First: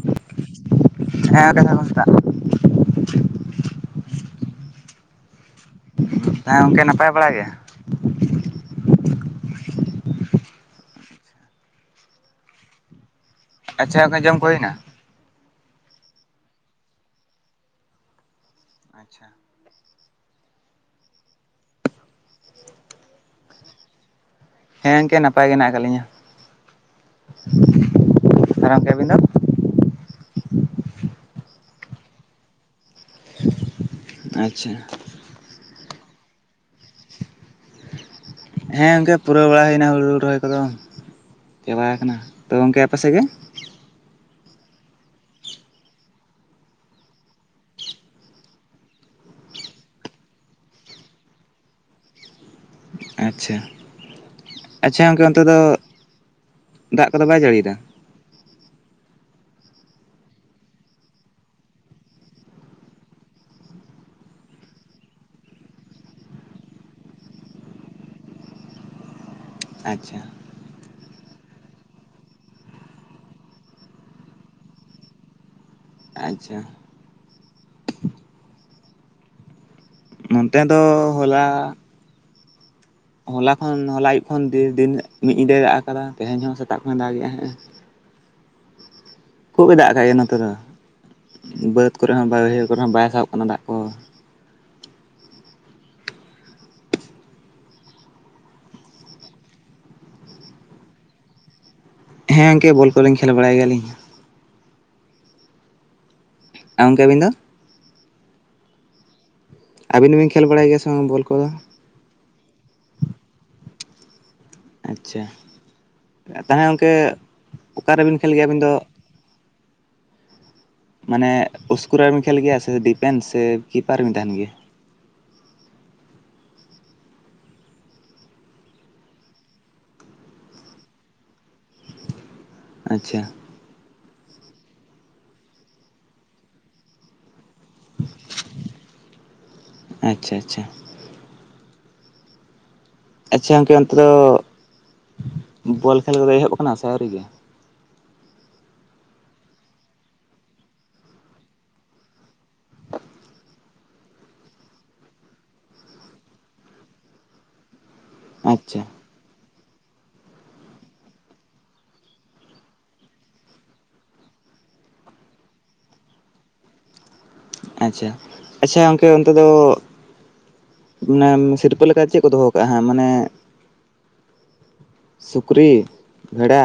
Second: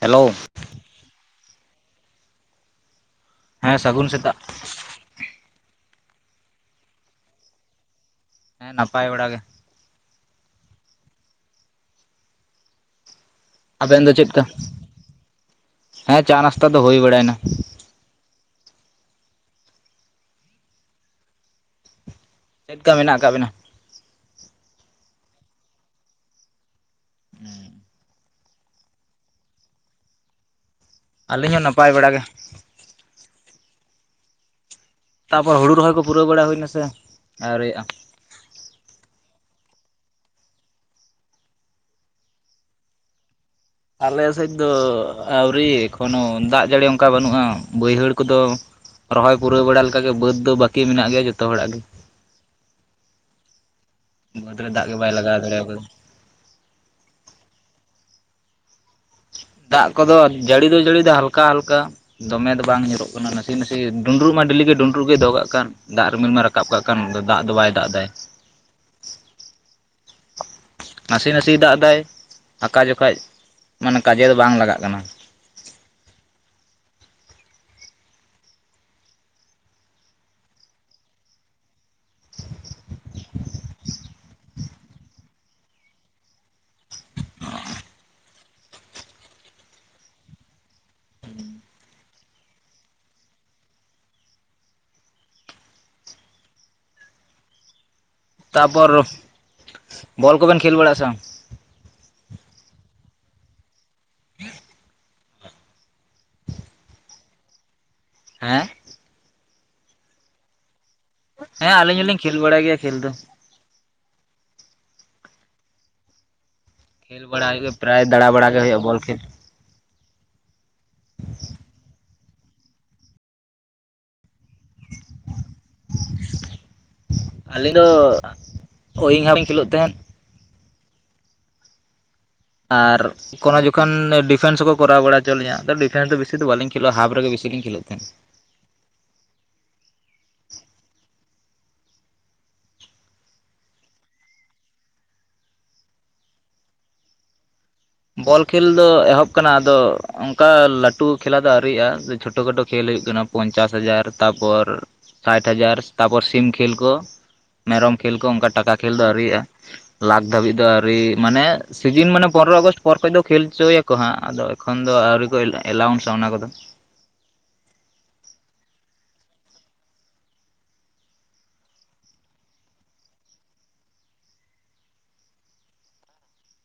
Hello. ᱦᱮᱸ [unintelligible] ᱦᱮᱸ ᱥᱟᱹᱜᱩᱱ ᱥᱮᱛᱟᱜ᱾ ᱦᱮᱸ ᱜᱚᱢᱠᱮ ᱱᱟᱯᱟᱭ ᱵᱟᱲᱟ ᱜᱮ? ᱦᱮᱸ ᱱᱟᱯᱟᱭ ᱵᱟᱲᱟ ᱜᱮ᱾ ᱟᱪᱪᱷᱟ ᱟᱵᱮᱱ ᱫᱚ ᱜᱚᱝᱠᱮ ᱪᱮᱫ ᱡᱚᱢ ᱠᱟ ᱠᱚ ᱦᱩᱭᱱᱟ ᱦᱮᱸ ᱪᱟ ᱱᱟᱥᱛᱟ ᱫᱚ ᱦᱳᱭ ᱵᱟᱲᱟᱭᱱᱟ᱾ ᱟᱪᱪᱷᱟ᱾ ᱪᱮᱫ ᱠᱟ ᱢᱮᱱᱟᱜ ᱟᱠᱟᱫ ᱵᱮᱱᱟ? ᱦᱮᱸ ᱜᱚᱝᱠᱮ ᱱᱟᱯᱟᱭ ᱜᱮ ᱦᱮᱱᱟᱜ ᱟᱠᱟᱫ ᱞᱤᱧᱟᱹ᱾ ᱟᱨ ᱜᱚᱢᱠᱮ ᱟᱹᱵᱤᱱ ᱫᱚ? ᱟᱹᱞᱤᱧ ᱦᱚᱸ ᱱᱟᱯᱟᱭ ᱵᱟᱲᱟ ᱜᱮ᱾ ᱟᱪᱪᱷᱟ᱾ ᱛᱟᱯᱚᱨ ᱦᱩᱲᱩ ᱨᱚᱦᱚᱭ ᱠᱚ ᱯᱩᱨᱟᱹᱣ ᱵᱟᱲᱟ ᱦᱩᱭᱱᱟ ᱥᱮ ᱟᱣᱨᱤᱭᱟᱜᱼᱟ? ᱦᱮᱸ ᱜᱚᱝᱠᱮ ᱯᱩᱨᱟᱹᱣ ᱵᱟᱲᱟ ᱦᱩᱭᱮᱱᱟ ᱦᱩᱲᱩ ᱨᱚᱦᱚᱭ ᱠᱚᱫᱚ᱾ ᱪᱟᱵᱟ ᱟᱠᱟᱱᱟ ᱛᱚ ᱜᱚᱢᱠᱮ ᱟᱯᱮ ᱥᱮᱜ ᱜᱮ? ᱟᱞᱮ ᱥᱮᱫ ᱫᱚ ᱟᱹᱣᱨᱤ ᱮᱠᱷᱚᱱᱚ ᱫᱟᱜ ᱡᱟᱹᱲᱤ ᱚᱱᱠᱟ ᱵᱟᱹᱱᱩᱜᱼᱟ ᱵᱟᱹᱭᱦᱟᱹᱲ ᱠᱚᱫᱚ ᱨᱚᱦᱚᱭ ᱯᱩᱨᱟᱹᱣ ᱵᱟᱲᱟ ᱞᱮᱠᱟ ᱜᱮ ᱵᱟᱹᱫᱽ ᱫᱚ ᱵᱟᱹᱠᱤ ᱢᱮᱱᱟᱜ ᱜᱮᱭᱟ ᱡᱚᱛᱚ ᱦᱚᱲᱟᱜ ᱜᱮ ᱟᱪᱪᱷᱟ ᱵᱟᱹᱫᱽ ᱨᱮ ᱫᱟᱜ ᱜᱮ ᱟᱪᱪᱷᱟ ᱵᱟᱭ ᱜᱚᱝᱠᱮ ᱞᱟᱜᱟᱣ ᱚᱱᱛᱮ ᱫᱚ ᱫᱟᱲᱮ ᱟᱠᱟᱫᱟ ᱫᱟᱜ ᱠᱚᱫᱚ ᱵᱟᱭ ᱡᱟᱹᱲᱤᱭᱫᱟ? ᱫᱟᱜ ᱠᱚᱫᱚ ᱡᱟᱹᱲᱤ ᱫᱚ ᱡᱟᱹᱲᱤ ᱫᱟ ᱦᱟᱞᱠᱟ ᱦᱟᱞᱠᱟ ᱫᱚᱢᱮ ᱫᱚ ᱵᱟᱝ ᱧᱩᱨᱩᱜ ᱠᱟᱱᱟ ᱱᱟᱥᱮ ᱱᱟᱥᱮ ᱰᱩᱸᱰᱨᱩᱜ ᱢᱟ ᱰᱮᱞᱤ ᱜᱮ ᱰᱩᱸᱰᱨᱩᱜ ᱜᱮ ᱫᱚᱦᱚ ᱠᱟᱜ ᱠᱟᱱ ᱫᱟᱜ ᱨᱤᱢᱤᱞ ᱢᱟ ᱨᱟᱠᱟᱵ ᱠᱟᱜ ᱠᱟᱱ ᱫᱟᱜ ᱫᱚ ᱵᱟᱭ ᱫᱟᱜ ᱮᱫᱟᱭ ᱾ ᱟᱪᱪᱷᱟ᱾ ᱱᱟᱥᱮ ᱱᱟᱥᱮᱭ ᱫᱟᱜ ᱮᱫᱟᱭ ᱟᱠᱟ ᱡᱚᱠᱷᱟᱡ ᱢᱟᱱᱮ ᱠᱟᱡᱮ ᱫᱚ ᱵᱟᱝ ᱞᱟᱜᱟᱜ ᱠᱟᱱᱟ᱾ ᱟᱪᱪᱷᱟ᱾ ᱱᱚᱱᱛᱮ ᱫᱚ ᱦᱚᱞᱟ ᱦᱚᱞᱟ ᱠᱷᱚᱱ ᱦᱚᱞᱟ ᱟᱹᱭᱩᱵ ᱠᱷᱚᱱ ᱫᱤᱱ ᱢᱤᱫ ᱧᱤᱫᱟᱹ ᱫᱟᱜ ᱟᱠᱟᱫᱟ ᱛᱮᱦᱮᱧ ᱦᱚᱸ ᱥᱮᱛᱟᱜ ᱠᱷᱚᱱᱮ ᱫᱟᱜᱮᱜᱼᱟ ᱦᱮᱸ ᱠᱷᱩᱵᱮ ᱫᱟᱜ ᱮᱫᱟᱭ ᱱᱚᱛᱮ ᱫᱚ ᱵᱟᱹᱫᱽ ᱠᱚᱨᱮ ᱦᱚᱸ ᱵᱟᱹᱭᱦᱟᱹᱲ ᱠᱚᱨᱮ ᱦᱚᱸ ᱵᱟᱭ ᱥᱟᱦᱚᱵ ᱠᱟᱱᱟ ᱫᱟᱜ ᱠᱚ ᱛᱟᱯᱚᱨ ᱵᱚᱞ ᱠᱚᱵᱮᱱ ᱠᱷᱮᱞ ᱵᱟᱲᱟᱜᱼᱟ ᱥᱮ ᱵᱟᱝ? ᱦᱮᱸ ᱜᱚᱝᱠᱮ ᱵᱚᱞ ᱠᱚᱞᱤᱧ ᱠᱷᱮᱞ ᱵᱟᱲᱟᱭ ᱜᱮᱭᱟᱞᱤᱧ᱾ [unintelligible] ᱮᱸ ᱜᱚᱝᱠᱮ ᱟᱹᱵᱤᱱ ᱫᱚ? ᱦᱮᱸ ᱟᱹᱵᱤᱱ ᱫᱚᱸᱵᱮᱱ ᱠᱷᱮᱞ ᱵᱟᱲᱟᱭ ᱜᱮᱭᱟ ᱥᱮ ᱵᱟᱝ ᱵᱚᱞ ᱠᱚᱫᱚ? ᱦᱮᱸ ᱟᱹᱞᱤᱧ ᱦᱚᱞᱤᱧ ᱠᱷᱮᱞ ᱵᱟᱲᱟᱭ ᱜᱮᱭᱟ ᱠᱷᱮᱞ ᱫᱚ᱾ ᱟᱪᱪᱷᱟ ᱛᱟᱦᱚᱞᱮ ᱜᱚᱝᱠᱮ ᱠᱷᱮᱞ ᱵᱟᱲᱟ ᱦᱩᱭᱩᱜ ᱜᱮᱭᱟ ᱯᱨᱟᱭ ᱚᱠᱟᱨᱮᱵᱤᱱ ᱫᱟᱬᱟ ᱠᱷᱮᱞ ᱜᱮᱭᱟ ᱵᱟᱲᱟ ᱜᱮ ᱟᱹᱵᱤᱱ ᱫᱚ? ᱦᱩᱭᱩᱜᱼᱟ ᱵᱚᱞ ᱠᱷᱮᱞ ᱯᱮᱱ ᱥᱮ ᱠᱤᱯᱟᱨ ᱵᱮᱱ ᱛᱟᱦᱮᱱ ᱜᱮᱭᱟ? ᱟᱹᱞᱤᱧ ᱫᱚ [unintelligible] ᱠᱷᱮᱞᱳᱜ ᱛᱟᱦᱮᱸᱫ᱾ ᱟᱨ ᱟᱪᱪᱷᱟ ᱠᱳᱱᱚ ᱡᱚ ᱠᱷᱚᱱ ᱰᱤᱯᱷᱮᱱᱥ ᱦᱚᱸᱠᱚ ᱠᱚᱨᱟᱣ ᱵᱟᱲᱟ ᱦᱚᱪᱚ ᱞᱤᱧᱟ ᱟᱫᱚ ᱰᱤᱯᱷᱮᱱᱥ ᱫᱚ ᱵᱮᱥᱤ ᱫᱚ ᱵᱟᱹᱞᱤᱧ ᱠᱷᱮᱞᱳᱜ ᱦᱟᱯ ᱨᱮᱜᱮ ᱵᱮᱥᱤ ᱞᱤᱧ ᱠᱷᱮᱞᱳᱜ ᱛᱟᱦᱮᱫ᱾ ᱟᱪᱪᱷᱟ ᱟᱪᱪᱷᱟ᱾ ᱟᱪᱪᱷᱟ ᱜᱚᱝᱠᱮ ᱚᱱᱛᱮ ᱫᱚ ᱵᱚᱞ ᱠᱷᱮᱞ ᱠᱚᱫᱚ ᱮᱦᱚᱵ ᱟᱠᱟᱱᱟ ᱥᱮ ᱟᱹᱣᱨᱤ ᱜᱮ? ᱵᱚᱞ ᱠᱷᱮᱞ ᱫᱚ ᱮᱦᱚᱵ ᱠᱟᱱᱟ ᱟᱫᱚ ᱚᱱᱠᱟ ᱞᱟᱹᱴᱩ ᱠᱷᱮᱞᱟ ᱫᱚ ᱟᱹᱣᱨᱤᱭᱼᱟ ᱪᱷᱳᱴᱳ ᱠᱷᱟᱴᱳ ᱠᱷᱮᱞ ᱦᱩᱭᱩᱜ ᱠᱟᱱᱟ᱾ ᱯᱚᱧᱪᱟᱥ ᱦᱟᱡᱟᱨ ᱛᱟᱨᱯᱚᱨ ᱥᱟᱴᱷ ᱦᱟᱡᱟᱨ ᱛᱟᱨᱯᱚᱨ ᱥᱤᱢ ᱠᱷᱮᱞ ᱠᱚ ᱢᱮᱨᱚᱢ ᱠᱷᱮᱞ ᱠᱚ ᱚᱱᱠᱟ ᱴᱟᱠᱟ ᱟᱪᱪᱷᱟ ᱠᱷᱮᱞ ᱫᱚ ᱤᱭᱼᱟ ᱞᱟᱠᱷ ᱫᱷᱟᱹᱵᱤᱡ ᱫᱚ ᱟᱹᱣᱨᱤ ᱢᱟᱱᱮ ᱥᱤᱡᱤᱱ ᱢᱟᱱᱮ ᱯᱚᱱᱨᱚ ᱟᱜᱚᱥᱴ ᱯᱚᱨ ᱠᱷᱚᱡ ᱫᱚ ᱠᱷᱮᱞ ᱦᱚᱪᱚᱭᱟᱠᱚ ᱦᱟᱸᱜ ᱟᱫᱚ ᱮᱠᱷᱚᱱ ᱫᱚ ᱟᱹᱣᱨᱤ ᱠᱚ ᱮᱞᱟᱣᱩᱱᱥᱟ ᱚᱱᱟ ᱠᱚᱫᱚ ᱟᱪᱪᱷᱟ ᱟᱪᱪᱷᱟ ᱜᱚᱝᱠᱮ ᱚᱱᱛᱮ ᱫᱚ ᱚᱱᱟ ᱥᱤᱨᱯᱟᱹ ᱞᱮᱠᱟ ᱪᱮᱜ ᱠᱚ ᱫᱚᱦᱚ ᱠᱟᱜᱼᱟ ᱢᱟᱱᱮ ᱥᱩᱠᱨᱤ, ᱵᱷᱮᱲᱟ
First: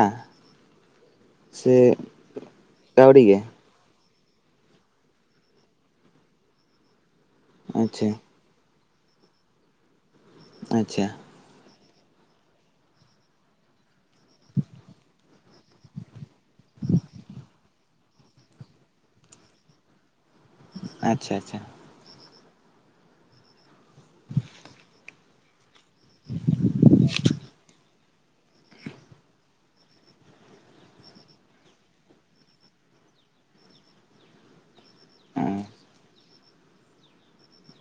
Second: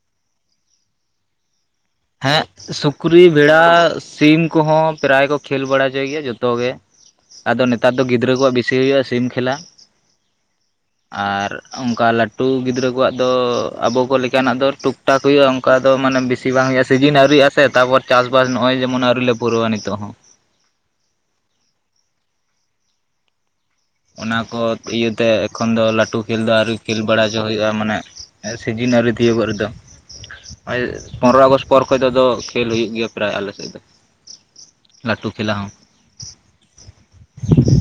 ᱥᱮ ᱦᱮᱸ ᱥᱩᱠᱨᱤ, ᱠᱟᱹᱣᱰᱤ ᱜᱮ? ᱵᱷᱮᱲᱟ, ᱥᱤᱢ ᱠᱚᱦᱚᱸ ᱯᱨᱮᱨᱟᱭ ᱠᱚ ᱠᱷᱮᱞ ᱵᱟᱲᱟ ᱦᱚᱪᱚᱭ ᱜᱮᱭᱟ ᱡᱚᱛᱚ ᱜᱮ᱾ ᱟᱫᱚ ᱱᱮᱛᱟᱨ ᱫᱚ ᱟᱪᱪᱷᱟ ᱜᱤᱫᱽᱨᱟᱹ ᱠᱚᱣᱟᱜ ᱵᱮᱥᱤ ᱦᱳᱭᱳᱜ-ᱟ ᱥᱤᱢ ᱠᱷᱮᱞᱟ᱾ ᱟᱪᱪᱷᱟ᱾ ᱟᱨ ᱚᱱᱠᱟ ᱞᱟᱹᱴᱩ ᱜᱤᱫᱽᱨᱟᱹ ᱠᱚᱣᱟᱜ ᱫᱚ ᱟᱵᱚ ᱠᱚ ᱞᱮᱠᱟᱱᱟᱜ ᱫᱚ ᱴᱩᱠ ᱴᱟᱠ ᱚᱱᱠᱟ ᱫᱚ ᱢᱟᱱᱮ ᱵᱤᱥᱤ ᱵᱟᱝ ᱦᱳᱭᱤᱜ-ᱟ ᱥᱤᱡᱤᱱ ᱟᱹᱣᱨᱤᱭᱟᱜ-ᱟ ᱥᱮ ᱛᱟᱯᱚᱨ ᱪᱟᱥ ᱵᱟᱥ ᱱᱚᱸᱜ-ᱚᱭ ᱡᱮᱢᱚᱱ ᱟᱹᱣᱨᱤ ᱞᱮ ᱯᱩᱨᱟᱹᱣᱟ ᱱᱤᱛᱚᱜ ᱦᱚᱸ᱾ ᱟᱪᱪᱷᱟ, ᱟᱪᱪᱷᱟ᱾ ᱚᱱᱟ ᱠᱚ ᱤᱭᱟᱹᱛᱮ ᱮᱠᱷᱚᱱ ᱫᱚ ᱞᱟᱹᱴᱩ ᱠᱷᱮᱞ ᱫᱚ ᱟᱨᱚ ᱠᱷᱮᱞ ᱵᱟᱲᱟ ᱦᱚᱪᱚ ᱦᱳᱭᱳᱜ-ᱟ ᱢᱟᱱᱮ ᱥᱤᱡᱤᱱ ᱟᱹᱣᱨᱤ ᱛᱤᱭᱳᱜᱳᱜ ᱨᱮᱫᱚ᱾ ᱯᱚᱱᱨᱚ ᱟᱸᱜᱚᱥᱴ ᱯᱚᱨ ᱠᱷᱚᱡ ᱫᱚ ᱟᱫᱚ ᱠᱷᱮᱞ ᱦᱩᱭᱩᱜ ᱜᱮᱭᱟ ᱯᱨᱟᱭ ᱟᱞᱮ ᱥᱮᱫ ᱫᱚ᱾ ᱞᱟᱹᱴᱩ ᱠᱷᱮᱞᱟ ᱦᱚᱸ᱾ [inaudible]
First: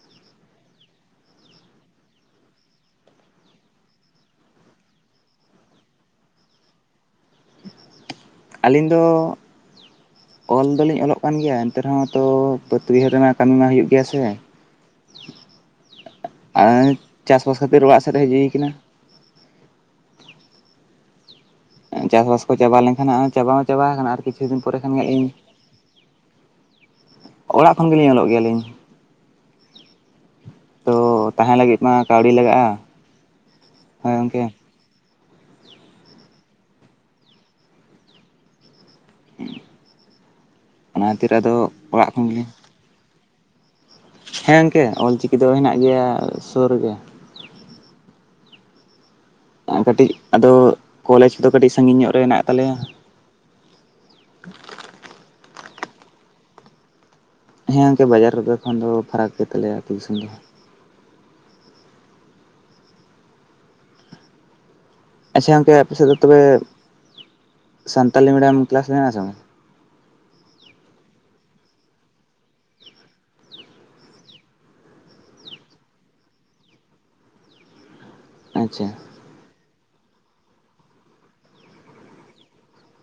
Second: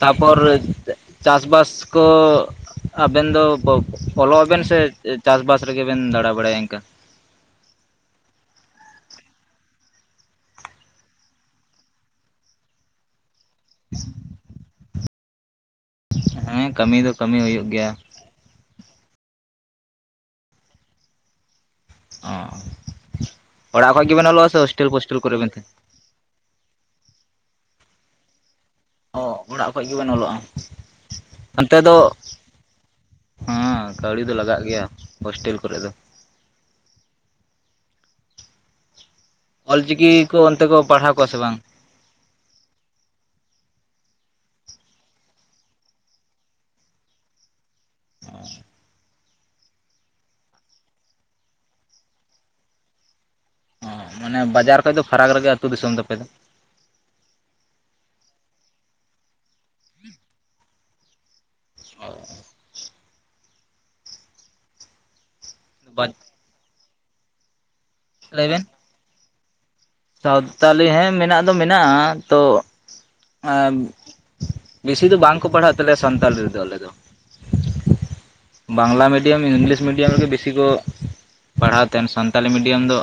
ᱛᱟᱯᱚᱨ ᱪᱟᱥ ᱵᱟᱥ ᱠᱚ ᱟᱵᱮᱱ ᱫᱚ ᱚᱞᱚᱜ ᱟᱵᱮᱱ ᱥᱮ ᱪᱟᱥ ᱵᱟᱥ ᱨᱮᱜᱮ ᱵᱮᱱ ᱫᱟᱲᱟ ᱵᱟᱲᱟᱭᱟ ᱤᱱᱠᱟ? ᱟᱹᱞᱤᱧ ᱫᱚ ᱚᱞ ᱫᱚ ᱞᱤᱧ ᱚᱞᱚᱜ ᱠᱟᱱ ᱜᱮᱭᱟ ᱮᱱᱛᱮ ᱨᱮᱦᱚᱸ ᱵᱟᱹᱛ ᱵᱟᱹᱭᱦᱟᱹᱲ ᱨᱮᱱᱟᱜ ᱠᱟᱹᱢᱤ ᱢᱟ ᱦᱩᱭᱩᱜ ᱜᱮᱭᱟ ᱥᱮ᱾ ᱦᱮᱸ ᱟᱨ ᱠᱟᱹᱢᱤ ᱫᱚ ᱠᱟᱹᱢᱤ ᱪᱟᱥ ᱵᱟᱥ ᱦᱩᱭᱩᱜ ᱠᱷᱟᱹᱛᱤᱨ ᱜᱮᱭᱟ ᱚᱲᱟᱜ ᱥᱮᱫ ᱦᱮᱡ ᱦᱳᱭ ᱠᱟᱱᱟ᱾ ᱪᱟᱥ ᱚ ᱵᱟᱥ ᱠᱚ ᱪᱟᱵᱟ ᱞᱮᱱᱠᱷᱟᱱ ᱪᱟᱵᱟ ᱢᱟ ᱚᱲᱟᱜ ᱪᱟᱵᱟ ᱠᱷᱚᱡ ᱠᱟᱱᱟ᱾ ᱟᱨ ᱜᱮᱵᱮᱱ ᱠᱤᱪᱷᱩ ᱚᱞᱚᱜᱼᱟ ᱥᱮ ᱫᱤᱱ ᱯᱚᱨᱮ ᱦᱳᱥᱴᱮᱞ ᱠᱷᱟᱱ ᱜᱮ ᱯᱳᱥᱴᱮᱞ ᱤᱧ ᱠᱚᱨᱮ ᱵᱮᱱ ᱛᱟᱦᱮᱱᱟ ᱚᱲᱟᱜ ᱠᱷᱚᱱ ᱜᱮ ᱞᱤᱧ ᱚᱞᱚᱜ ᱜᱮᱭᱟ ᱞᱤᱧ᱾ ᱚ ᱚᱲᱟᱜ ᱠᱷᱚᱱ ᱜᱮ ᱵᱮᱱ ᱚᱞᱚᱜ-ᱟ᱾ ᱛᱚ ᱛᱟᱦᱮᱸ ᱚᱱᱛᱮ ᱞᱟᱹᱜᱤᱫ ᱢᱟ ᱫᱚ ᱠᱟᱹᱣᱰᱤ ᱞᱟᱜᱟᱜᱼᱟ ᱦᱮᱸ ᱦᱳᱭ ᱠᱟᱹᱣᱰᱤ ᱫᱚ ᱜᱚᱝᱠᱮ ᱞᱟᱜᱟᱜ ᱜᱮᱭᱟ ᱦᱳᱥᱴᱮᱞ ᱠᱚᱨᱮ ᱫᱚ᱾ ᱚᱞ ᱪᱤᱠᱤ ᱠᱚ ᱚᱱᱛᱮ ᱠᱚ ᱚᱱᱟ ᱯᱟᱲᱦᱟᱣ ᱠᱚᱣᱟ ᱠᱷᱟᱹᱛᱤᱨ ᱥᱮ ᱟᱫᱚ ᱵᱟᱝ? ᱚᱲᱟᱜ ᱠᱷᱚᱱ ᱜᱮᱞᱮ ᱦᱮᱸ ᱜᱚᱝᱠᱮ ᱚᱞ ᱪᱤᱠᱤ ᱫᱚ ᱦᱮᱱᱟᱜ ᱜᱮᱭᱟ ᱥᱳᱨ ᱨᱮᱜᱮ᱾ ᱚ ᱠᱟᱹᱴᱤᱡ ᱟᱫᱚ ᱠᱚᱞᱮᱡᱽ ᱠᱚᱫᱚ ᱠᱟᱹᱴᱤᱡ ᱥᱟᱸᱜᱤᱧ ᱧᱚᱜ ᱨᱮ ᱢᱮᱱᱟᱜ ᱛᱟᱞᱮᱭᱟ᱾ ᱢᱟᱱᱮ ᱵᱟᱡᱟᱨ ᱠᱷᱚᱡ ᱫᱚ ᱯᱷᱟᱨᱟᱠ ᱨᱮᱜᱮ ᱟᱹᱛᱩ ᱫᱤᱥᱚᱢ ᱛᱟᱯᱮ ᱫᱚ᱾ ᱦᱮᱸ ᱜᱚᱝᱠᱮ ᱵᱟᱡᱟᱨ ᱨᱮᱫᱚ ᱠᱷᱚᱱ ᱫᱚ ᱯᱷᱟᱨᱟᱠ ᱜᱮ ᱛᱟᱞᱮᱭᱟ ᱟᱹᱛᱩ ᱫᱤᱥᱚᱢ ᱫᱚ᱾ ᱚ ᱚ᱾ ᱟᱪᱪᱷᱟ ᱜᱚᱝᱠᱮ ᱟᱯᱮ ᱥᱮᱫ ᱫᱚ ᱛᱚᱵᱮ ᱥᱟᱱᱛᱟᱞᱤ ᱢᱤᱰᱤᱭᱟᱢ ᱠᱮᱞᱟᱥ ᱢᱮᱱᱟᱜ-ᱟ ᱥᱮ ᱵᱟᱝ? ᱥᱟᱣᱛᱟᱞᱤ ᱦᱮᱸ ᱢᱮᱱᱟᱜ ᱫᱚ ᱢᱮᱱᱟᱜ-ᱟ ᱛᱚ ᱵᱮᱥᱤ ᱫᱚ ᱵᱟᱝ ᱠᱚ ᱯᱟᱲᱦᱟᱜ ᱛᱟᱞᱮᱭᱟ ᱥᱟᱱᱛᱟᱞᱤ ᱨᱮ ᱫᱚ ᱟᱞᱮ ᱫᱚ᱾ [inaudible] ᱵᱟᱝᱞᱟ ᱢᱤᱰᱤᱭᱟᱢ, ᱤᱝᱞᱤᱥ ᱢᱤᱰᱤᱭᱟᱢ ᱨᱮᱜᱮ ᱵᱤᱥᱤ ᱠᱚ ᱯᱟᱲᱦᱟᱣ ᱛᱟᱦᱮᱱ᱾ᱥᱟᱱᱛᱟᱞᱤ ᱢᱤᱰᱤᱭᱟᱢ ᱫᱚ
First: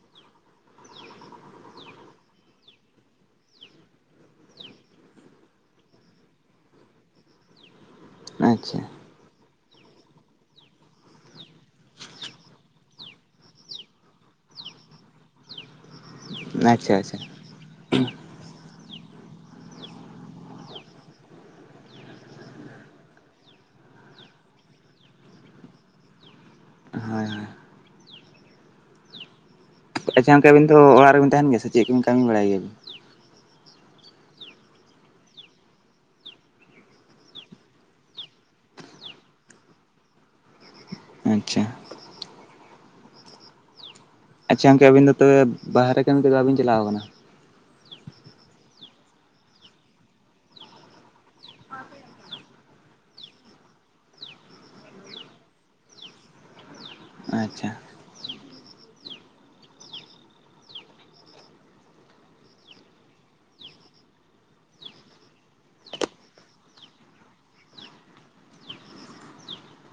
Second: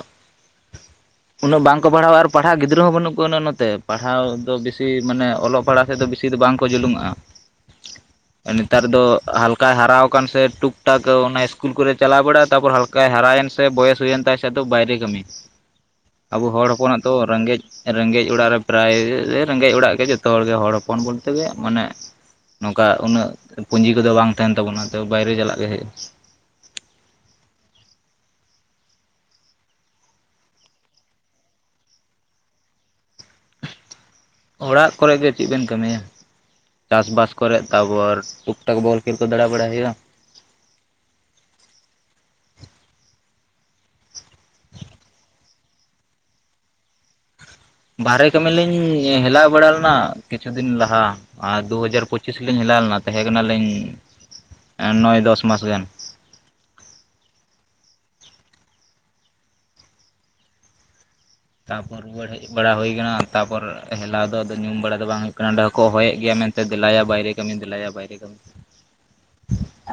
ᱩᱱᱟᱹᱜ ᱵᱟᱝ ᱵᱟ ᱠᱚ ᱯᱟᱲᱦᱟᱣᱟ ᱟᱨ ᱯᱟᱲᱦᱟᱜ ᱜᱤᱫᱽᱨᱟᱹ ᱦᱚᱸ ᱵᱟᱹᱱᱩᱜ ᱠᱚᱣᱟ ᱩᱱᱟᱹᱜ ᱱᱚᱛᱮ᱾ ᱯᱟᱲᱦᱟᱣ ᱫᱚ ᱵᱤᱥᱤ ᱢᱟᱱᱮ ᱚᱞᱚᱜ ᱯᱟᱲᱦᱟᱜ ᱥᱮᱫ ᱫᱚ ᱵᱤᱥᱤ ᱫᱚ ᱵᱟᱝ ᱠᱚ ᱡᱩᱞᱩᱝᱟᱜ-ᱟ᱾ [inaudible] ᱱᱮᱛᱟᱨ ᱫᱚ ᱦᱟᱞ ᱦᱟᱞᱠᱟᱭ ᱦᱟᱨᱟᱣ ᱠᱟᱱ ᱥᱮ ᱴᱩᱠ ᱴᱟᱠ ᱚᱱᱟ ᱤᱥᱠᱩᱞ ᱠᱚᱨᱮᱭ ᱪᱟᱞᱟᱣ ᱵᱟᱲᱟᱜ-ᱟ᱾ ᱛᱟᱯᱚᱨ ᱦᱟᱞᱠᱟᱭ ᱦᱟᱨᱟᱭᱮᱱ ᱥᱮ ᱵᱚᱭᱮᱥ ᱦᱩᱭᱮᱱ ᱛᱟᱭ ᱵᱟ ᱠᱷᱟᱡ ᱫᱚ ᱵᱟᱭᱨᱮ ᱠᱟᱹᱢᱤ᱾ [inaudible] ᱟᱵᱚ ᱦᱚᱲ ᱟᱪᱪᱷᱟ ᱦᱚᱯᱚᱱᱟᱜ ᱛᱚ ᱟᱪᱪᱷᱟ ᱨᱮᱸᱜᱮᱡ, ᱨᱮᱸᱜᱮᱡ ᱚᱲᱟᱜ ᱨᱮ ᱯᱨᱟᱭ ᱨᱮᱸᱜᱮᱡ ᱚᱲᱟᱜ ᱜᱮ ᱡᱚᱛᱚ ᱦᱚᱲ ᱜᱮ ᱦᱚᱲ ᱦᱚᱯᱚᱱ ᱵᱚᱞᱛᱮ ᱜᱮ ᱢᱟᱱᱮ ᱱᱚᱝᱠᱟ ᱩᱱᱟᱹᱜ ᱯᱩᱸᱡᱤ ᱠᱚᱫᱚ ᱵᱟᱝ ᱛᱟᱦᱮᱱ ᱛᱟᱵᱚᱱᱟ ᱛᱚ ᱵᱟᱭᱨᱮ ᱪᱟᱞᱟᱜ ᱜᱮ ᱦᱳᱭᱳᱜᱼᱟ ᱾ ᱦᱳᱭ ᱦᱳᱭ ᱾ ᱟᱪᱪᱷᱟ ᱜᱚᱝᱠᱮ ᱟᱹᱵᱤᱱ ᱛᱚ ᱚᱲᱟᱜ ᱨᱮᱵᱤᱱ ᱛᱟᱦᱮᱱ ᱜᱮᱭᱟ ᱥᱮ ᱪᱮᱫ ᱠᱚᱵᱤᱱ ᱠᱟᱹᱢᱤ ᱵᱟᱲᱟᱭ ᱜᱮᱭᱟ? ᱚᱲᱟᱜ ᱠᱚᱨᱮ ᱜᱮ ᱪᱮᱜ ᱵᱮᱱ ᱠᱟᱹᱢᱤᱭᱟ ᱾ ᱪᱟᱥᱵᱟᱥ ᱠᱚᱨᱮᱜ ᱛᱟᱵᱚᱨ ᱴᱩᱠ ᱴᱟᱠ ᱵᱚᱞ ᱠᱷᱮᱞ ᱠᱚ ᱫᱟᱲᱟ ᱵᱟᱲᱟᱭ ᱦᱳᱭᱳᱜᱼᱟ ᱾ ᱟᱪᱪᱷᱟ ᱾ ᱟᱪᱪᱷᱟ ᱜᱚᱢᱠᱮ ᱟᱵᱤᱱ ᱫᱚ ᱛᱚᱵᱮ ᱵᱟᱦᱨᱮ ᱠᱟᱹᱢᱤ ᱠᱚᱫᱚ ᱵᱟᱵᱤᱱ ᱪᱟᱞᱟᱣ ᱠᱟᱱᱟ? ᱵᱟᱨᱦᱮ ᱠᱟᱹᱢᱤ ᱞᱤᱧ ᱦᱮᱞᱟᱣ ᱵᱟᱲᱟ ᱞᱮᱱᱟ ᱠᱤᱪᱷᱩ ᱫᱤᱱ ᱞᱟᱦᱟ ᱾ ᱟᱨ ᱫᱩ ᱦᱟᱡᱟᱨ ᱯᱚᱸᱪᱤᱥ ᱞᱤᱧ ᱦᱮᱞᱟᱣ ᱞᱮᱱᱟ ᱛᱟᱦᱮᱸ ᱠᱟᱱᱟᱞᱤᱧ ᱱᱚᱭ ᱫᱚᱥ ᱢᱟᱥ ᱜᱟᱱ ᱾ ᱟᱪᱪᱷᱟ ᱾ ᱛᱟᱯᱚᱨ ᱨᱩᱣᱟᱹᱲ ᱦᱮᱡ ᱵᱟᱲᱟ ᱦᱳᱭ ᱠᱟᱱᱟ ᱛᱟᱯᱚᱨ ᱦᱮᱞᱟᱣ ᱫᱚ ᱟᱫᱚ ᱧᱩᱢ ᱵᱟᱲᱟ ᱫᱚ ᱵᱟᱝ ᱦᱳᱭ ᱠᱟᱱᱟ ᱚᱸᱰᱮ ᱦᱚᱸᱠᱚ ᱦᱚᱦᱚᱭᱮᱫ ᱜᱮᱭᱟ ᱢᱮᱱ ᱫᱮᱞᱟᱭᱟ ᱵᱟᱭᱨᱮ ᱠᱟᱹᱢᱤ ᱫᱮᱞᱟ ᱭᱟ ᱵᱟᱭᱨᱮ ᱠᱟᱹᱢᱤ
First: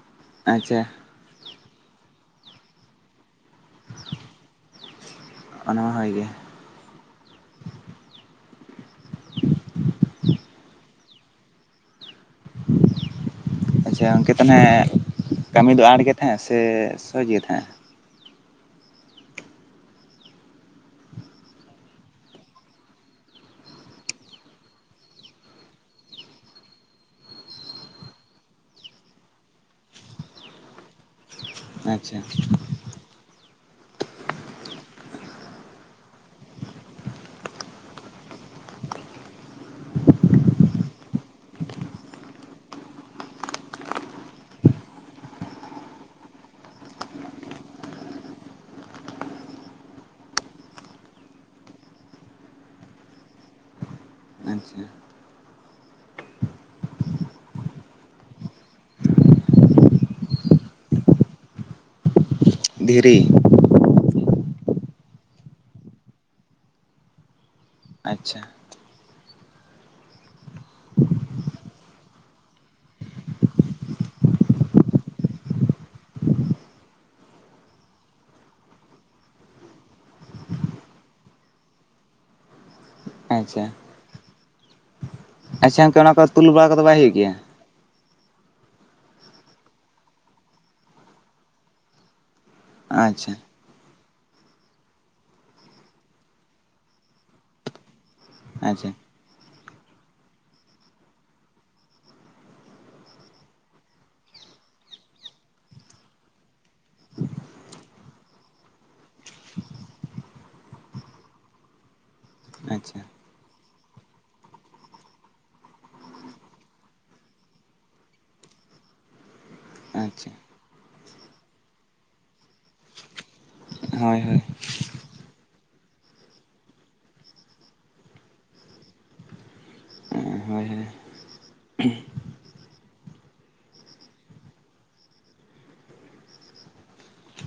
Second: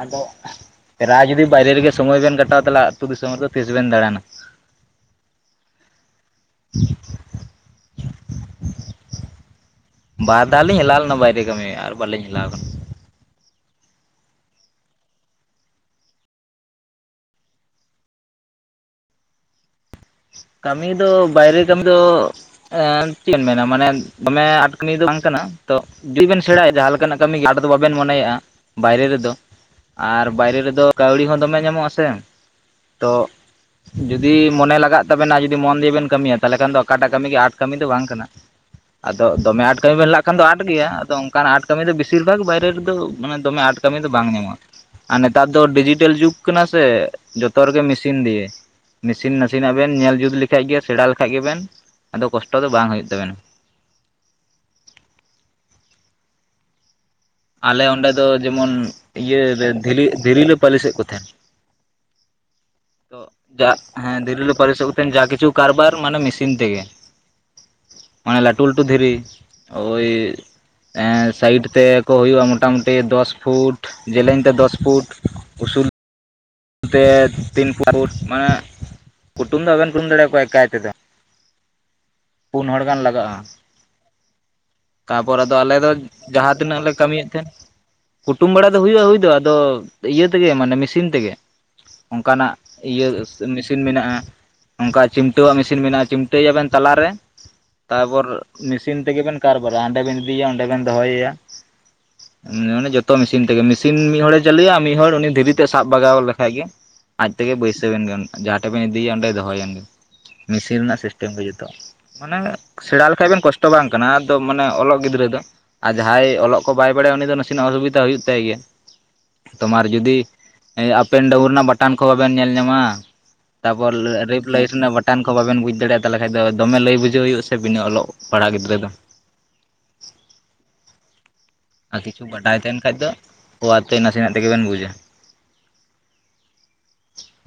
ᱟᱫᱚ ᱟᱪᱪᱷᱟ ᱾ ᱯᱨᱟᱭ ᱡᱩᱫᱤ ᱵᱟᱭᱨᱮ ᱨᱮᱜᱮ ᱥᱚᱢᱚᱭ ᱵᱮᱱ ᱠᱟᱴᱟᱣ ᱛᱟᱦᱚᱞᱮ ᱟᱹᱛᱩ ᱫᱤᱥᱚᱢ ᱨᱮᱫᱚ ᱛᱤᱥ ᱵᱮᱱ ᱫᱟᱬᱟᱱᱟ ᱾ ᱚᱱᱟᱦᱚ ᱦᱳᱭ ᱜᱮ ᱾ [inaudible] ᱵᱟᱨ ᱫᱷᱟᱣ ᱞᱤᱧ ᱦᱮᱞᱟᱣ ᱞᱮᱱᱟ ᱵᱟᱭᱨᱮ ᱠᱟᱹᱢᱤ ᱟᱨ ᱵᱟᱹᱞᱤᱧ ᱦᱮᱞᱟᱣ ᱠᱟᱱᱟ ᱾ ᱟᱪᱪᱷᱟ ᱜᱚᱢᱠᱮ ᱛᱟ ᱱᱮᱦᱮᱜ ᱠᱟᱹᱢᱤ ᱫᱚ ᱟᱸᱴ ᱜᱮ ᱛᱟᱦᱮᱸᱜ ᱥᱮ ᱥᱚᱡᱽ ᱜᱮ ᱛᱟᱦᱮᱸᱜ? ᱠᱟᱹᱢᱤ ᱫᱚ ᱵᱟᱭᱨᱮ ᱠᱟᱹᱢᱤ ᱫᱚ ᱪᱮᱫ ᱮᱢ ᱢᱮᱱᱟ ᱢᱟᱱᱮ ᱫᱚᱢᱮ ᱟᱴᱠᱟᱱᱤ ᱫᱚ ᱵᱟᱝ ᱠᱟᱱᱟ ᱛᱚ ᱡᱩᱫᱤ ᱵᱮᱱ ᱥᱮᱬᱟᱭᱟ ᱡᱟᱦᱟᱸ ᱞᱮᱠᱟᱱᱟᱜ ᱠᱟᱹᱢᱤ ᱜᱮ ᱟᱴ ᱵᱟᱵᱮᱱ ᱢᱚᱱᱮᱭᱟᱜᱼᱟ ᱵᱟᱭᱨᱮ ᱨᱮᱫᱚ ᱟᱨ ᱵᱟᱭᱨᱮ ᱨᱮᱫᱚ ᱠᱟᱹᱣᱲᱤ ᱦᱚᱸ ᱫᱚᱢᱮ ᱧᱟᱢᱚᱜᱼᱟ ᱥᱮ ᱟᱪᱪᱷᱟ ᱛᱚ ᱡᱩᱫᱤ ᱢᱚᱱᱮ ᱞᱟᱜᱟᱜ ᱛᱚᱵᱮ ᱚᱱᱟ ᱡᱩᱫᱤ ᱢᱚᱱ ᱫᱤᱭᱮᱵᱤᱱ ᱠᱟᱹᱢᱤᱭᱟ ᱛᱟᱦᱞᱮ ᱠᱷᱟᱱ ᱫᱚ ᱚᱠᱟᱴᱟᱜ ᱠᱟᱹᱢᱤ ᱜᱮ ᱟᱴ ᱠᱟᱹᱢᱤ ᱫᱚ ᱵᱟᱝ ᱠᱟᱱᱟ ᱾ ᱟᱫᱚ ᱫᱚᱢᱮ ᱟᱴ ᱠᱟᱹᱢᱤ ᱵᱮᱱ ᱞᱟᱜ ᱠᱷᱟᱱ ᱫᱚ ᱟᱴ ᱜᱮᱭᱟ ᱟᱫᱚ ᱚᱱᱠᱟᱱᱟᱜ ᱟᱴ ᱠᱟᱹᱢᱤ ᱫᱚ ᱵᱮᱥᱤᱨ ᱵᱷᱟᱜᱽ ᱵᱟᱭᱨᱮ ᱨᱮᱫᱚ ᱢᱟᱱᱮ ᱫᱚᱢᱮ ᱟᱴ ᱠᱟᱹᱢᱤ ᱫᱚ ᱵᱟᱝ ᱧᱟᱢᱚᱜᱼᱟ ᱟᱨ ᱱᱮᱛᱟᱨ ᱫᱚ ᱰᱤᱡᱤᱴᱮᱞ ᱡᱩᱜᱽ ᱠᱟᱱᱟ ᱥᱮ ᱡᱚᱛᱚ ᱨᱮᱜᱮ ᱢᱮᱥᱤᱱ ᱫᱤᱭᱮ ᱾ ᱢᱮᱥᱤᱱ ᱱᱟᱥᱮᱱᱟᱜ ᱵᱮᱱ ᱧᱮᱞ ᱡᱩᱛ ᱞᱮᱠᱷᱟᱡ ᱜᱮ ᱥᱮᱬᱟ ᱞᱮᱠᱷᱟᱡ ᱜᱮᱵᱮᱱ ᱟᱫᱚ ᱠᱚᱥᱴᱚ ᱫᱚ ᱵᱟᱝ ᱦᱳᱭᱳᱜ ᱛᱟᱵᱮᱱᱟ ᱾ ᱟᱪᱪᱷᱟ ᱾ ᱟᱞᱮ ᱚᱸᱰᱮ ᱫᱚ ᱡᱮᱢᱚᱱ ᱤᱭᱟᱹᱨ ᱫᱷᱤᱞᱤ ᱫᱷᱤᱨᱤᱞᱮ ᱯᱟᱹᱞᱤᱥᱮᱫ ᱠᱚ ᱛᱟᱦᱮᱱ ᱾ ᱛᱚᱜ ᱫᱷᱤᱨᱤ ᱡᱟᱜ ᱦᱮᱸ ᱫᱷᱤᱨᱤᱞᱮ ᱯᱟᱹᱞᱮᱥᱮᱜ ᱠᱚ ᱛᱟᱸᱦᱮᱜ ᱡᱟ ᱠᱤᱪᱷᱩ ᱠᱟᱨᱵᱟᱨ ᱢᱟᱱᱮ ᱢᱤᱥᱤᱱ ᱛᱮᱜᱮ ᱾ ᱢᱟᱱᱮ ᱟᱪᱪᱷᱟ ᱞᱟᱹᱴᱩ ᱞᱟᱹᱴᱩ ᱫᱷᱤᱨᱤ ᱳᱭ ᱮᱸ ᱥᱟᱭᱤᱰ ᱛᱮ ᱠᱚ ᱦᱳᱭᱳᱜᱼᱟ ᱢᱚᱴᱟᱢᱩᱴᱤ ᱫᱚᱥ ᱯᱷᱩᱴ ᱡᱮᱞᱮᱝ ᱛᱮ ᱫᱚᱥ ᱯᱷᱩᱴ ᱩᱥᱩᱞ ᱱᱚᱛᱮ ᱛᱤᱱ ᱯᱩᱴ ᱢᱟᱱᱮ ᱠᱩᱴᱩᱢ ᱫᱚ ᱵᱟᱵᱮᱱ ᱠᱩᱴᱩᱢ ᱫᱟᱲᱮᱭᱟᱠᱚᱣᱟ ᱮᱠᱟᱭ ᱛᱮᱫᱚ ᱾ ᱯᱩᱱ ᱦᱚᱲ ᱜᱟᱱ ᱞᱟᱜᱟᱜᱼᱟ ᱾ ᱟᱪᱪᱷᱟ ᱛᱟᱯᱚᱨ ᱟᱫᱚ ᱟᱞᱮ ᱟᱪᱪᱷᱟ ᱫᱚ ᱜᱚᱝᱠᱮ ᱚᱱᱟ ᱠᱚ ᱛᱩᱞ ᱡᱟᱦᱟᱸ ᱵᱟᱲᱟ ᱛᱤᱱᱟᱹᱜ ᱠᱚᱫᱚ ᱞᱮ ᱵᱟᱭ ᱦᱩᱭᱩᱜ ᱠᱟᱹᱢᱤᱭᱮᱫ ᱜᱮᱭᱟ? ᱛᱟᱦᱮᱸᱫ ᱾ ᱠᱩᱴᱩᱢ ᱵᱟᱲᱟ ᱫᱚ ᱦᱩᱭᱩᱜᱼᱟ ᱦᱩᱭ ᱫᱚ ᱟᱫᱚ ᱤᱭᱟᱹ ᱛᱮᱜᱮ ᱢᱟᱱᱮ ᱢᱤᱥᱤᱱ ᱛᱮᱜᱮ ᱾ ᱚᱱᱠᱟᱱᱟᱜ ᱤᱭᱟᱹ ᱟᱪᱪᱷᱟ ᱢᱤᱥᱤᱱ ᱢᱮᱱᱟᱜᱼᱟ ᱾ ᱚᱱᱠᱟ ᱪᱤᱢᱴᱟᱹᱣᱟᱜ ᱢᱤᱥᱤᱱ ᱢᱮᱱᱟᱜᱼᱟ ᱪᱤᱢᱴᱟᱹᱭᱟ ᱵᱮᱱ ᱛᱟᱞᱟᱨᱮ ᱛᱟᱯᱚᱨ ᱟᱪᱪᱷᱟ ᱢᱤᱥᱤᱱ ᱛᱮᱜᱮ ᱵᱮᱱ ᱠᱟᱨ ᱵᱟᱨᱟ ᱦᱟᱸᱰᱮ ᱵᱤᱱ ᱤᱫᱤᱭᱟ ᱚᱸᱰᱮ ᱵᱮᱱ ᱫᱚᱦᱚᱭ ᱭᱟ ᱾ ᱚᱱᱮ ᱡᱷᱚᱛᱚ ᱢᱤᱥᱤᱱ ᱛᱮᱜᱮ ᱢᱤᱥᱤᱱ ᱢᱤᱫ ᱦᱚᱲᱮ ᱪᱟᱹᱞᱩᱭᱟ ᱢᱤᱫ ᱦᱚᱲ ᱩᱱᱤ ᱫᱷᱤᱨᱤ ᱛᱮ ᱥᱟᱵ ᱵᱟᱜᱟᱣᱮᱞᱮ ᱮᱠᱷᱟᱡ ᱜᱮ ᱟᱡ ᱛᱮᱜᱮ ᱵᱟᱹᱭᱥᱟᱹ ᱮᱱ ᱜᱮ ᱡᱟᱦᱟᱸ ᱴᱷᱮᱜ ᱵᱮᱱ ᱤᱫᱤᱭᱟ ᱚᱸᱰᱮᱭ ᱫᱚᱦᱚᱭᱮᱱ ᱜᱮ ᱾ ᱢᱮᱥᱤᱱ ᱨᱮᱱᱟᱜ ᱥᱤᱥᱴᱮᱢ ᱜᱮ ᱡᱷᱚᱛᱚ ᱾ ᱢᱟᱱᱮ ᱟᱪᱪᱷᱟ ᱥᱮᱬᱟ ᱞᱮᱠᱷᱟᱡ ᱵᱤᱱ ᱠᱚᱥᱴᱚ ᱵᱟᱝ ᱠᱟᱱᱟ ᱟᱫᱚ ᱢᱟᱱᱮ ᱚᱞᱚᱜ ᱜᱤᱫᱽᱨᱟᱹ ᱫᱚ ᱾ ᱟᱨ ᱡᱟᱦᱟᱸᱭ ᱚᱞᱚᱜ ᱠᱚ ᱵᱟᱭ ᱵᱟᱲᱟᱭᱟ ᱩᱱᱤ ᱫᱚ ᱱᱟᱥᱮᱱᱟᱜ ᱚᱥᱩᱵᱤᱛᱟ ᱦᱩᱭᱩᱜ ᱛᱟᱭ ᱜᱮᱭᱟ ᱾ ᱛᱳᱢᱟᱨ ᱡᱩᱫᱤ ᱟᱪᱪᱷᱟ ᱟᱯᱮᱱ ᱰᱟᱹᱣᱩᱱ ᱨᱮᱱᱟᱜ ᱵᱟᱴᱟᱱ ᱠᱚ ᱵᱟᱵᱮᱱ ᱧᱮᱞ ᱧᱟᱢᱟ? ᱛᱟᱯᱚᱨ ᱦᱳᱭ ᱦᱳᱭ ᱨᱮᱯ ᱞᱟᱹᱭᱥ ᱨᱮᱱᱟᱜ ᱵᱟᱴᱟᱱ ᱠᱚ ᱵᱟᱵᱮᱱ ᱵᱩᱡᱽ ᱫᱟᱲᱮᱭᱟᱜ-ᱟ ᱛᱟᱦᱚᱞᱮ ᱠᱷᱟᱡ ᱫᱚ ᱫᱚᱢᱮ ᱞᱟᱹᱭ ᱵᱩᱡᱷᱟᱹᱣ ᱦᱩᱭᱩᱜ-ᱟ ᱥᱮ ᱵᱤᱱᱟᱹ ᱚᱞᱚᱜ ᱯᱟᱲᱦᱟ ᱜᱤᱫᱽᱨᱟᱹ ᱫᱚ ᱚᱸᱻ ᱦᱳᱭ ᱦᱳᱭ ᱟᱨ ᱠᱤᱪᱷᱩ ᱵᱟᱰᱟᱭ ᱛᱟᱦᱮᱱ ᱠᱷᱟᱡ ᱫᱚ ᱠᱩ ᱟᱨ ᱠᱤ ᱱᱟᱥᱮᱱᱟᱜ ᱛᱮᱜᱮ ᱵᱮᱱ ᱵᱩᱡᱟ᱾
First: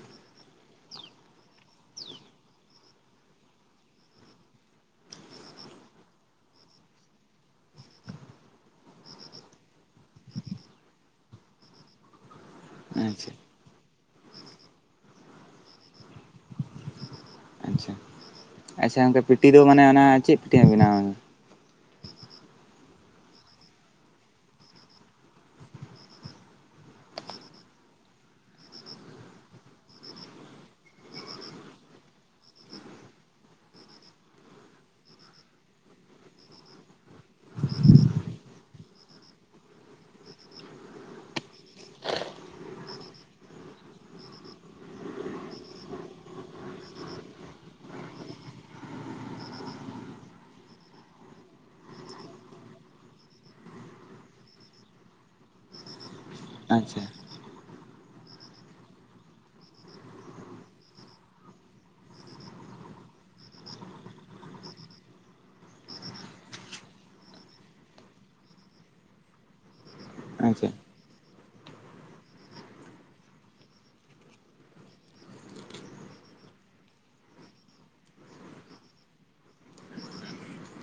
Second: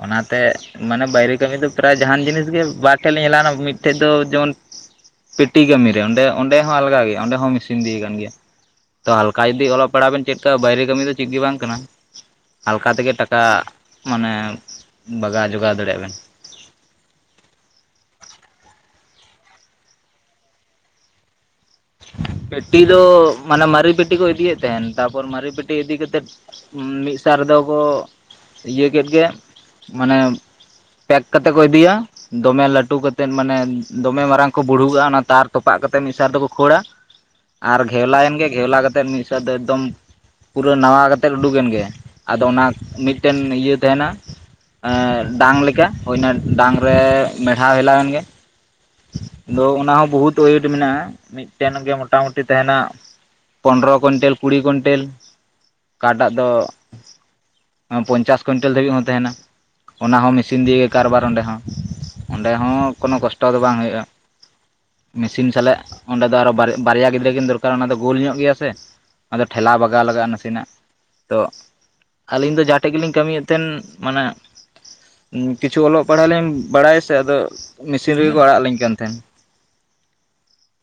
ᱚᱱᱟᱛᱮ ᱢᱟᱱᱮ ᱵᱟᱭᱨᱮ ᱠᱟᱹᱢᱤ ᱫᱚ ᱯᱨᱟᱭ ᱡᱟᱦᱟᱱ ᱡᱤᱱᱤᱥ ᱜᱮ ᱵᱟᱨ ᱴᱷᱮᱡ ᱞᱤᱧ ᱦᱮᱞᱟᱣᱱᱟ ᱢᱤᱫ ᱴᱷᱮᱡ ᱫᱚ ᱡᱮᱢᱚᱱ- ᱯᱤᱴᱤ ᱠᱟᱹᱢᱤ ᱨᱮ ᱚᱸᱰᱮ ᱚᱸᱰᱮ ᱦᱚᱸ ᱟᱞᱜᱟ ᱜᱮᱭᱟ ᱚᱸᱰᱮ ᱦᱚᱸ ᱢᱤᱥᱤᱱ ᱫᱤᱭᱮ ᱠᱟᱱ ᱜᱮᱭᱟ᱾ ᱛᱚ ᱦᱟᱞᱠᱟ ᱡᱩᱫᱤ ᱚᱞᱚᱜ ᱯᱟᱲᱦᱟᱜ ᱵᱮᱱ ᱪᱮᱫ ᱠᱟᱜ-ᱟ ᱵᱟᱭᱨᱮ ᱠᱟᱹᱢᱤ ᱫᱚ ᱪᱮᱫ ᱜᱮ ᱵᱟᱝ ᱠᱟᱱᱟ᱾ ᱟᱞᱠᱟ ᱛᱮᱜᱮ ᱟᱪᱪᱷᱟ ᱴᱟᱠᱟ ᱢᱟᱱᱮ ᱵᱟᱜᱟᱣ ᱡᱚᱜᱟᱣ ᱫᱟᱲᱮᱭᱟᱜ-ᱟ ᱵᱮᱱ᱾ ᱟᱪᱷᱟ ᱟᱪᱷᱟ ᱜᱚᱝᱠᱮ ᱯᱤᱴᱤ ᱫᱚ ᱢᱟᱱᱮ ᱚᱱᱟ ᱪᱮᱫ ᱴᱤᱢ ᱵᱮᱱᱟᱣᱟ? ᱯᱮᱴᱤ ᱫᱚ ᱢᱟᱱᱮ ᱢᱟᱨᱤ ᱯᱤᱴᱤ ᱠᱚ ᱤᱫᱤᱭᱮᱫ ᱛᱟᱦᱮᱱ ᱛᱟᱨᱯᱚᱨ ᱢᱟᱨᱤ ᱯᱤᱴᱤ ᱤᱫᱤ ᱠᱟᱛᱮᱫ ᱢᱤᱫ ᱥᱟᱣ ᱨᱮᱫᱚ ᱠᱚ ᱤᱭᱟᱹ ᱠᱮᱫ ᱜᱮ ᱢᱟᱱᱮ ᱯᱮᱠ ᱠᱟᱛᱮ ᱠᱚ ᱤᱫᱤᱭᱟ ᱾ ᱫᱚᱢᱮ ᱞᱟᱹᱴᱩ ᱠᱟᱛᱮᱫ ᱢᱟᱱᱮ ᱫᱚᱢᱮ ᱢᱟᱨᱟᱝ ᱠᱚ ᱵᱩᱲᱦᱩᱣᱟᱜ-ᱟ ᱚᱱᱟ ᱛᱟᱨ ᱛᱚᱯᱟᱜ ᱠᱟᱛᱮᱫ ᱢᱤᱫ ᱥᱟᱨ ᱨᱮᱫᱚ ᱠᱩ ᱠᱷᱳᱲᱟ ᱟᱨ ᱜᱷᱮᱣᱞᱟᱮᱱ ᱜᱮ ᱜᱷᱮᱣᱞᱟ ᱠᱟᱛᱮᱫ ᱢᱤᱫ ᱥᱮᱫ ᱫᱚ ᱮᱠᱫᱚᱢ ᱯᱩᱨᱟᱹ ᱱᱟᱣᱟ ᱠᱟᱛᱮᱫ ᱩᱰᱩᱠ ᱮᱱ ᱜᱮ ᱟᱫᱚ ᱚᱱᱟ ᱢᱤᱫᱴᱮᱱ ᱤᱭᱟᱹ ᱛᱟᱦᱮᱱᱟ ᱾ ᱮᱸ ᱰᱟᱝ ᱞᱮᱠᱟ ᱦᱩᱭᱱᱟ ᱰᱟᱝ ᱨᱮ ᱢᱮᱲᱦᱟᱣ ᱦᱮᱞᱟᱣ ᱮᱱᱜᱮ ᱾ ᱫᱳ ᱚᱱᱟ ᱦᱚᱸ ᱵᱚᱦᱩᱛ ᱳᱭᱮᱴ ᱢᱮᱱᱟᱜ-ᱟ ᱾ ᱢᱤᱫᱴᱮᱱ ᱜᱮ ᱢᱚᱴᱟᱢᱩᱴᱤ ᱛᱟᱦᱮᱱᱟ ᱯᱚᱱᱨᱚ ᱠᱩᱱᱴᱮᱞ ᱠᱩᱲᱤ ᱠᱩᱱᱴᱮᱞ ᱾ ᱠᱟ ᱴᱟᱜ ᱫᱚ ᱟᱪᱪᱷᱟ ᱯᱚᱧᱪᱟᱥ ᱠᱩᱱᱴᱮᱞ ᱫᱷᱟᱹᱵᱤᱡ ᱦᱚᱸ ᱛᱟᱦᱮᱱᱟ ᱾ ᱚᱱᱟ ᱦᱚᱸ ᱢᱮᱥᱤᱱ ᱫᱤᱭᱮᱜᱮ ᱠᱟᱨᱵᱟᱨ ᱚᱸᱰᱮ ᱦᱚᱸ ᱚᱸᱰᱮ ᱦᱚᱸ ᱠᱳᱱᱳ ᱠᱚᱥᱴᱚ ᱫᱚ ᱵᱟᱝ ᱦᱳᱭᱳᱜ-ᱟ ᱾ ᱢᱮᱥᱤᱱ ᱥᱟᱞᱟᱜ ᱚᱸᱰᱮ ᱫᱚ ᱟᱨᱚ ᱵᱟᱨ ᱵᱟᱨᱭᱟ ᱜᱤᱫᱽᱨᱟᱹ ᱠᱤᱱ ᱫᱚᱨᱠᱟᱨ ᱚᱱᱟ ᱫᱚ ᱜᱳᱞ ᱧᱚᱜ ᱜᱮᱭᱟ ᱥᱮ ᱟᱫᱚ ᱴᱷᱮᱞᱟᱣ ᱵᱟᱜᱟᱣ ᱞᱟᱜᱟᱜ-ᱟ ᱟᱪᱪᱷᱟ ᱱᱟᱸᱥᱮᱱᱟᱜ ᱾ ᱛᱚᱜ ᱟᱹᱞᱤᱧ ᱫᱚ ᱡᱟᱦᱟᱸ ᱴᱷᱮᱡ ᱜᱮᱞᱤᱧ ᱠᱟᱹᱢᱤᱭᱮᱫ ᱛᱟᱦᱮᱱ ᱢᱟᱱᱮ, ᱠᱤᱪᱷᱩ ᱚᱞᱚᱜ ᱯᱟᱲᱦᱟᱜ ᱞᱤᱧ ᱵᱟᱲᱟᱭᱟ ᱥᱮ ᱟᱫᱚ ᱢᱤᱥᱤᱱ ᱨᱮᱜᱮ ᱠᱚ ᱟᱲᱟᱜ ᱟᱞᱤᱧ ᱠᱟᱱ ᱛᱟᱦᱮᱸᱫ᱾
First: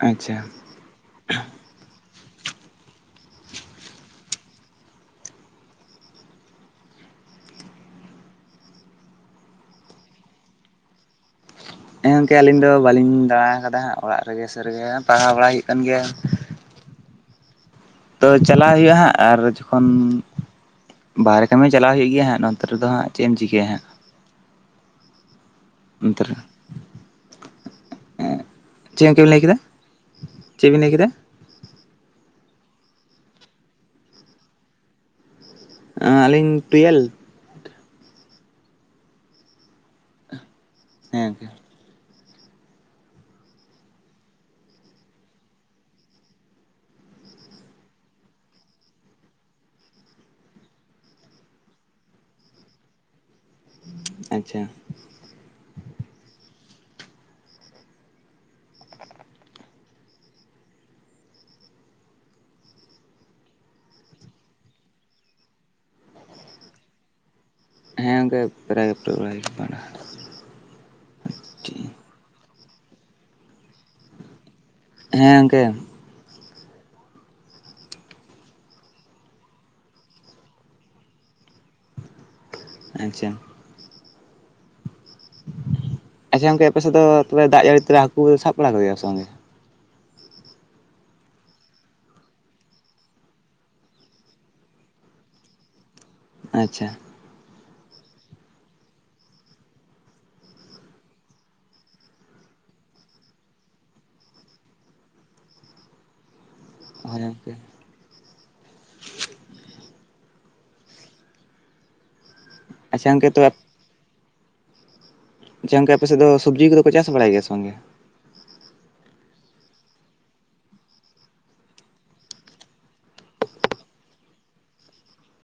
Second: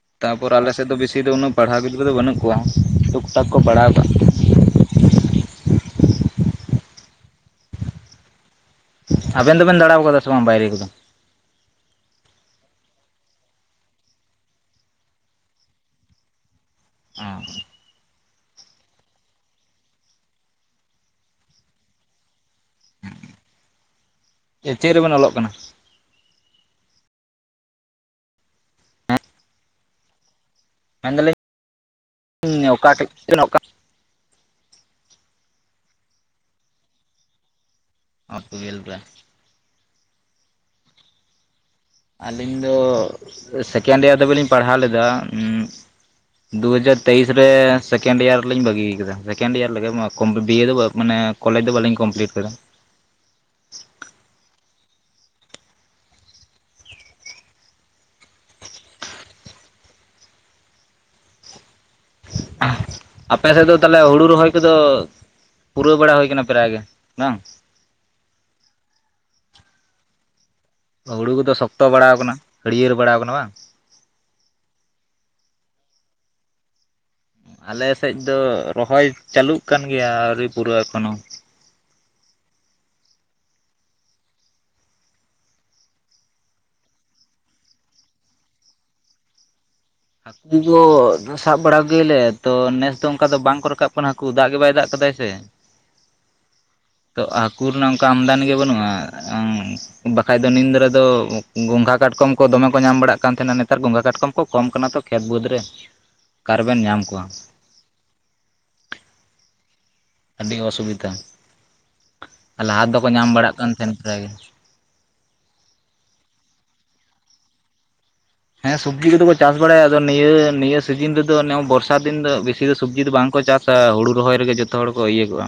ᱟᱪᱪᱷᱟ ᱛᱟᱯᱚᱨ ᱟᱞᱮ ᱥᱮᱫ ᱫᱚ ᱵᱮᱥᱤ ᱫᱚ ᱩᱱᱟᱹᱜ ᱯᱟᱲᱦᱟᱣ ᱜᱤᱫᱽᱨᱟᱹ ᱫᱚ ᱵᱟᱹᱱᱩᱜ ᱠᱚᱣᱟ ᱴᱩᱠ ᱴᱟᱠ ᱠᱚ ᱯᱟᱲᱦᱟᱣ ᱠᱟᱜ-ᱟ᱾ ᱟᱵᱮᱱ ᱫᱚ ᱵᱮᱱ ᱫᱟᱬᱟᱣ ᱠᱟᱫᱟ ᱥᱮ ᱵᱟᱝ ᱵᱟᱭᱨᱮ ᱠᱚ ᱫᱚ? ᱦᱮᱸ ᱜᱚᱝᱠᱮ ᱟᱹᱞᱤᱧ ᱫᱚ ᱵᱟᱹᱞᱤᱧ ᱫᱟᱬᱟ ᱠᱟᱫᱟ ᱚᱲᱟᱜ ᱨᱮᱜᱮ ᱥᱟᱹᱨᱤ ᱜᱮ ᱯᱟᱲᱦᱟᱣ ᱵᱟᱲᱟᱭ ᱦᱩᱭᱩᱜ ᱠᱟᱱ ᱜᱮᱭᱟ ᱾ ᱚᱸᱻ ᱛᱚ ᱪᱟᱞᱟᱣ ᱦᱳᱭᱳᱜ-ᱟ ᱦᱟᱸᱜ ᱟᱨ ᱡᱚᱠᱷᱚᱱ ᱵᱟᱨᱦᱮ ᱠᱟᱹᱢᱤ ᱪᱟᱞᱟᱣ ᱦᱩᱭᱩᱜ ᱜᱮᱭᱟ ᱦᱟᱸᱜ ᱱᱚᱛᱮ ᱨᱮᱫᱚ ᱦᱟᱸᱜ ᱪᱮᱫ ᱮᱢ ᱪᱤᱠᱟᱹᱭᱟ ᱦᱟᱸᱜ? ᱪᱮᱫ ᱨᱮᱵᱮᱱ ᱚᱞᱚᱜ ᱠᱟᱱᱟ? [inaudible] ᱪᱮᱫ ᱜᱚᱢᱠᱮᱢ ᱞᱟᱹᱭ ᱠᱮᱫᱟ? ᱪᱮᱫ ᱵᱤᱱ ᱞᱟᱹᱭ ᱠᱮᱫᱟ ᱢᱮᱱ ᱫᱟᱹᱞᱤᱧ [unintelligible] ᱚᱠᱟ ᱩᱸ ᱴᱩᱭᱮᱞᱵᱷ ᱾ ᱚᱸ ᱴᱩᱭᱮᱞᱯᱷ ᱨᱮ ᱾ ᱦᱮᱸ ᱜᱚᱝᱠᱟ᱾ ᱟᱹᱞᱤᱧ ᱫᱚ ᱥᱮᱠᱮᱱᱰ ᱤᱭᱟᱨ ᱫᱷᱟᱹᱵᱤᱡ ᱞᱤᱧ ᱯᱟᱲᱦᱟᱣ ᱞᱮᱫᱟ ᱩᱸ ᱾ ᱫᱩᱦᱟᱡᱟᱨ ᱛᱮᱭᱤᱥ ᱨᱮ ᱥᱮᱠᱮᱱᱰ ᱰᱤᱭᱟᱨ ᱨᱮᱞᱤᱧ ᱵᱟᱹᱜᱤᱭ ᱠᱟᱫᱟ ᱥᱮᱠᱮᱱᱰ ᱰᱤᱭᱟᱨ ᱞᱮᱜᱮ ᱢᱟ ᱠᱚᱢ ᱵᱤ ᱵᱟᱹᱫᱤᱭᱟᱹ ᱫᱚ ᱵᱟᱝ ᱢᱟᱱᱮ ᱠᱚᱞᱮᱡᱽ ᱫᱚ ᱵᱟᱹᱞᱤᱧ ᱠᱚᱢᱯᱞᱤᱴ ᱠᱟᱫᱟ ᱾ ᱟᱪᱷᱟ᱾ ᱟᱯᱮ ᱥᱮᱫ ᱫᱚ ᱛᱟᱦᱚᱞᱮ ᱦᱩᱲᱩ ᱨᱚᱦᱚᱭ ᱠᱚᱫᱚ ᱯᱩᱨᱟᱹᱣ ᱵᱟᱲᱟ ᱦᱳᱭ ᱠᱟᱱᱟ ᱯᱨᱟᱭ ᱜᱮ ᱵᱟᱝ᱾ ᱦᱮᱸ ᱜᱚᱝᱠᱮ ᱯᱨᱟᱭ ᱜᱮ ᱯᱩᱨᱟᱹᱣ ᱟᱠᱟᱱᱟ ᱾ [unintelligible] ᱦᱩᱲᱩ ᱠᱚᱫᱚ ᱥᱚᱠᱛᱚ ᱵᱟᱲᱟᱣ ᱟᱠᱟᱱᱟ ᱦᱟᱹᱲᱭᱟᱹᱲ ᱵᱟᱲᱟᱣ ᱟᱠᱟᱱᱟ ᱵᱟᱝ? ᱦᱮᱸ ᱜᱚᱝᱠᱮ᱾ ᱟᱞᱮ ᱥᱮᱡ ᱫᱚ ᱨᱚᱦᱚᱭ ᱪᱟᱹᱞᱩᱜ ᱠᱟᱱ ᱜᱮᱭᱟ ᱟᱹᱣᱨᱤ ᱯᱩᱨᱟᱹᱜ-ᱟ ᱮᱠᱷᱚᱱ ᱦᱚᱸ᱾ ᱟᱪᱪᱷᱟ᱾ ᱟᱪᱪᱷᱟ ᱜᱚᱝᱠᱮ ᱟᱯᱮ ᱥᱮᱫ ᱫᱚ ᱛᱚᱵᱮ ᱫᱟᱜ ᱡᱟᱹᱲᱤ ᱛᱮ ᱦᱟᱹᱠᱩ ᱥᱟᱵ ᱵᱟᱲᱟ ᱠᱚ ᱜᱮᱭᱟ ᱥᱮ ᱵᱟᱝ? ᱦᱟᱹᱠᱩ ᱫᱚ ᱫᱟᱜ ᱥᱟᱵ ᱵᱟᱲᱟᱣ ᱠᱚᱜᱮᱭᱟᱞᱮ ᱛᱚ ᱱᱮᱥ ᱫᱚ ᱚᱱᱠᱟ ᱫᱚ ᱵᱟᱝ ᱠᱚ ᱨᱟᱠᱟᱵ ᱠᱟᱱᱟ ᱦᱟᱠᱩ ᱫᱟᱜ ᱜᱮ ᱵᱟᱭ ᱫᱟᱜ ᱠᱟᱫᱟᱭ ᱥᱮ ᱾ [inaudible] ᱟᱪᱪᱷᱟ ᱾ ᱛᱚ ᱦᱟᱹᱠᱩ ᱨᱮᱱᱟᱜ ᱚᱱᱠᱟ ᱟᱢᱫᱟᱱᱤ ᱜᱮ ᱵᱟᱹᱱᱩᱜ-ᱟ ᱟᱹᱝ ᱵᱟᱠᱷᱟᱡ ᱫᱚ ᱱᱤᱫᱟᱹᱨ ᱫᱚ ᱜᱚᱸᱜᱷᱟ ᱠᱟᱴᱠᱚᱢ ᱠᱚ ᱫᱚᱢᱮ ᱠᱚ ᱧᱟᱢ ᱵᱟᱲᱟᱜ ᱠᱟᱱ ᱛᱟᱦᱮᱱᱟ ᱱᱮᱛᱟᱨ ᱜᱚᱸᱜᱷᱟ ᱠᱟᱴᱠᱚᱢ ᱠᱚ ᱠᱚᱢ ᱠᱟᱱᱟ ᱛᱚ ᱠᱷᱮᱛ ᱵᱟᱹᱫᱽ ᱨᱮ ᱚᱠᱟᱨᱮ ᱵᱤᱱ ᱧᱟᱢ ᱦᱳᱭ ᱠᱚᱣᱟ ᱾ ᱜᱚᱝᱠᱮ ᱟᱹᱰᱤ ᱚᱥᱩᱵᱤᱫᱷᱟ ᱾ [inaudible] ᱞᱟᱦᱟ ᱛᱮ ᱟᱪᱪᱷᱟ ᱫᱚᱠᱚ ᱜᱚᱝᱠᱮ ᱧᱟᱢ ᱛᱚ ᱵᱟᱲᱟᱜ ᱠᱟᱱ ᱛᱟᱦᱮᱱ ᱯᱷᱟᱨᱟᱭ ᱜᱮ ᱾ ᱡᱮᱱᱚᱱᱠᱟ ᱟᱯᱮᱥᱮᱫ ᱫᱚ ᱥᱚᱵᱡᱤ ᱠᱚᱫᱚ ᱠᱚ ᱪᱟᱥ ᱵᱟᱲᱟᱭ ᱜᱮᱭᱟ ᱥᱮ ᱵᱟᱝᱜᱮ? ᱦᱮᱸ ᱥᱚᱵᱡᱤ ᱠᱚᱫᱚ ᱠᱚ ᱪᱟᱥ ᱵᱟᱲᱟᱭᱟ ᱟᱫᱚ ᱱᱤᱭᱟᱹ ᱱᱤᱭᱟᱹ ᱥᱤᱡᱤᱱ ᱨᱮᱫᱚ ᱵᱚᱨᱥᱟ ᱫᱤᱱ ᱫᱚ ᱵᱤᱥᱤ ᱫᱚ ᱥᱚᱵᱡᱤ ᱫᱚ ᱵᱟᱝᱠᱚ ᱪᱟᱥ ᱟ ᱦᱩᱲᱩ ᱨᱚᱦᱚᱭ ᱨᱮᱜᱮ ᱡᱚᱛᱚ ᱦᱚᱲ ᱠᱚ ᱤᱭᱟᱹ ᱠᱚᱜ-ᱟ ᱾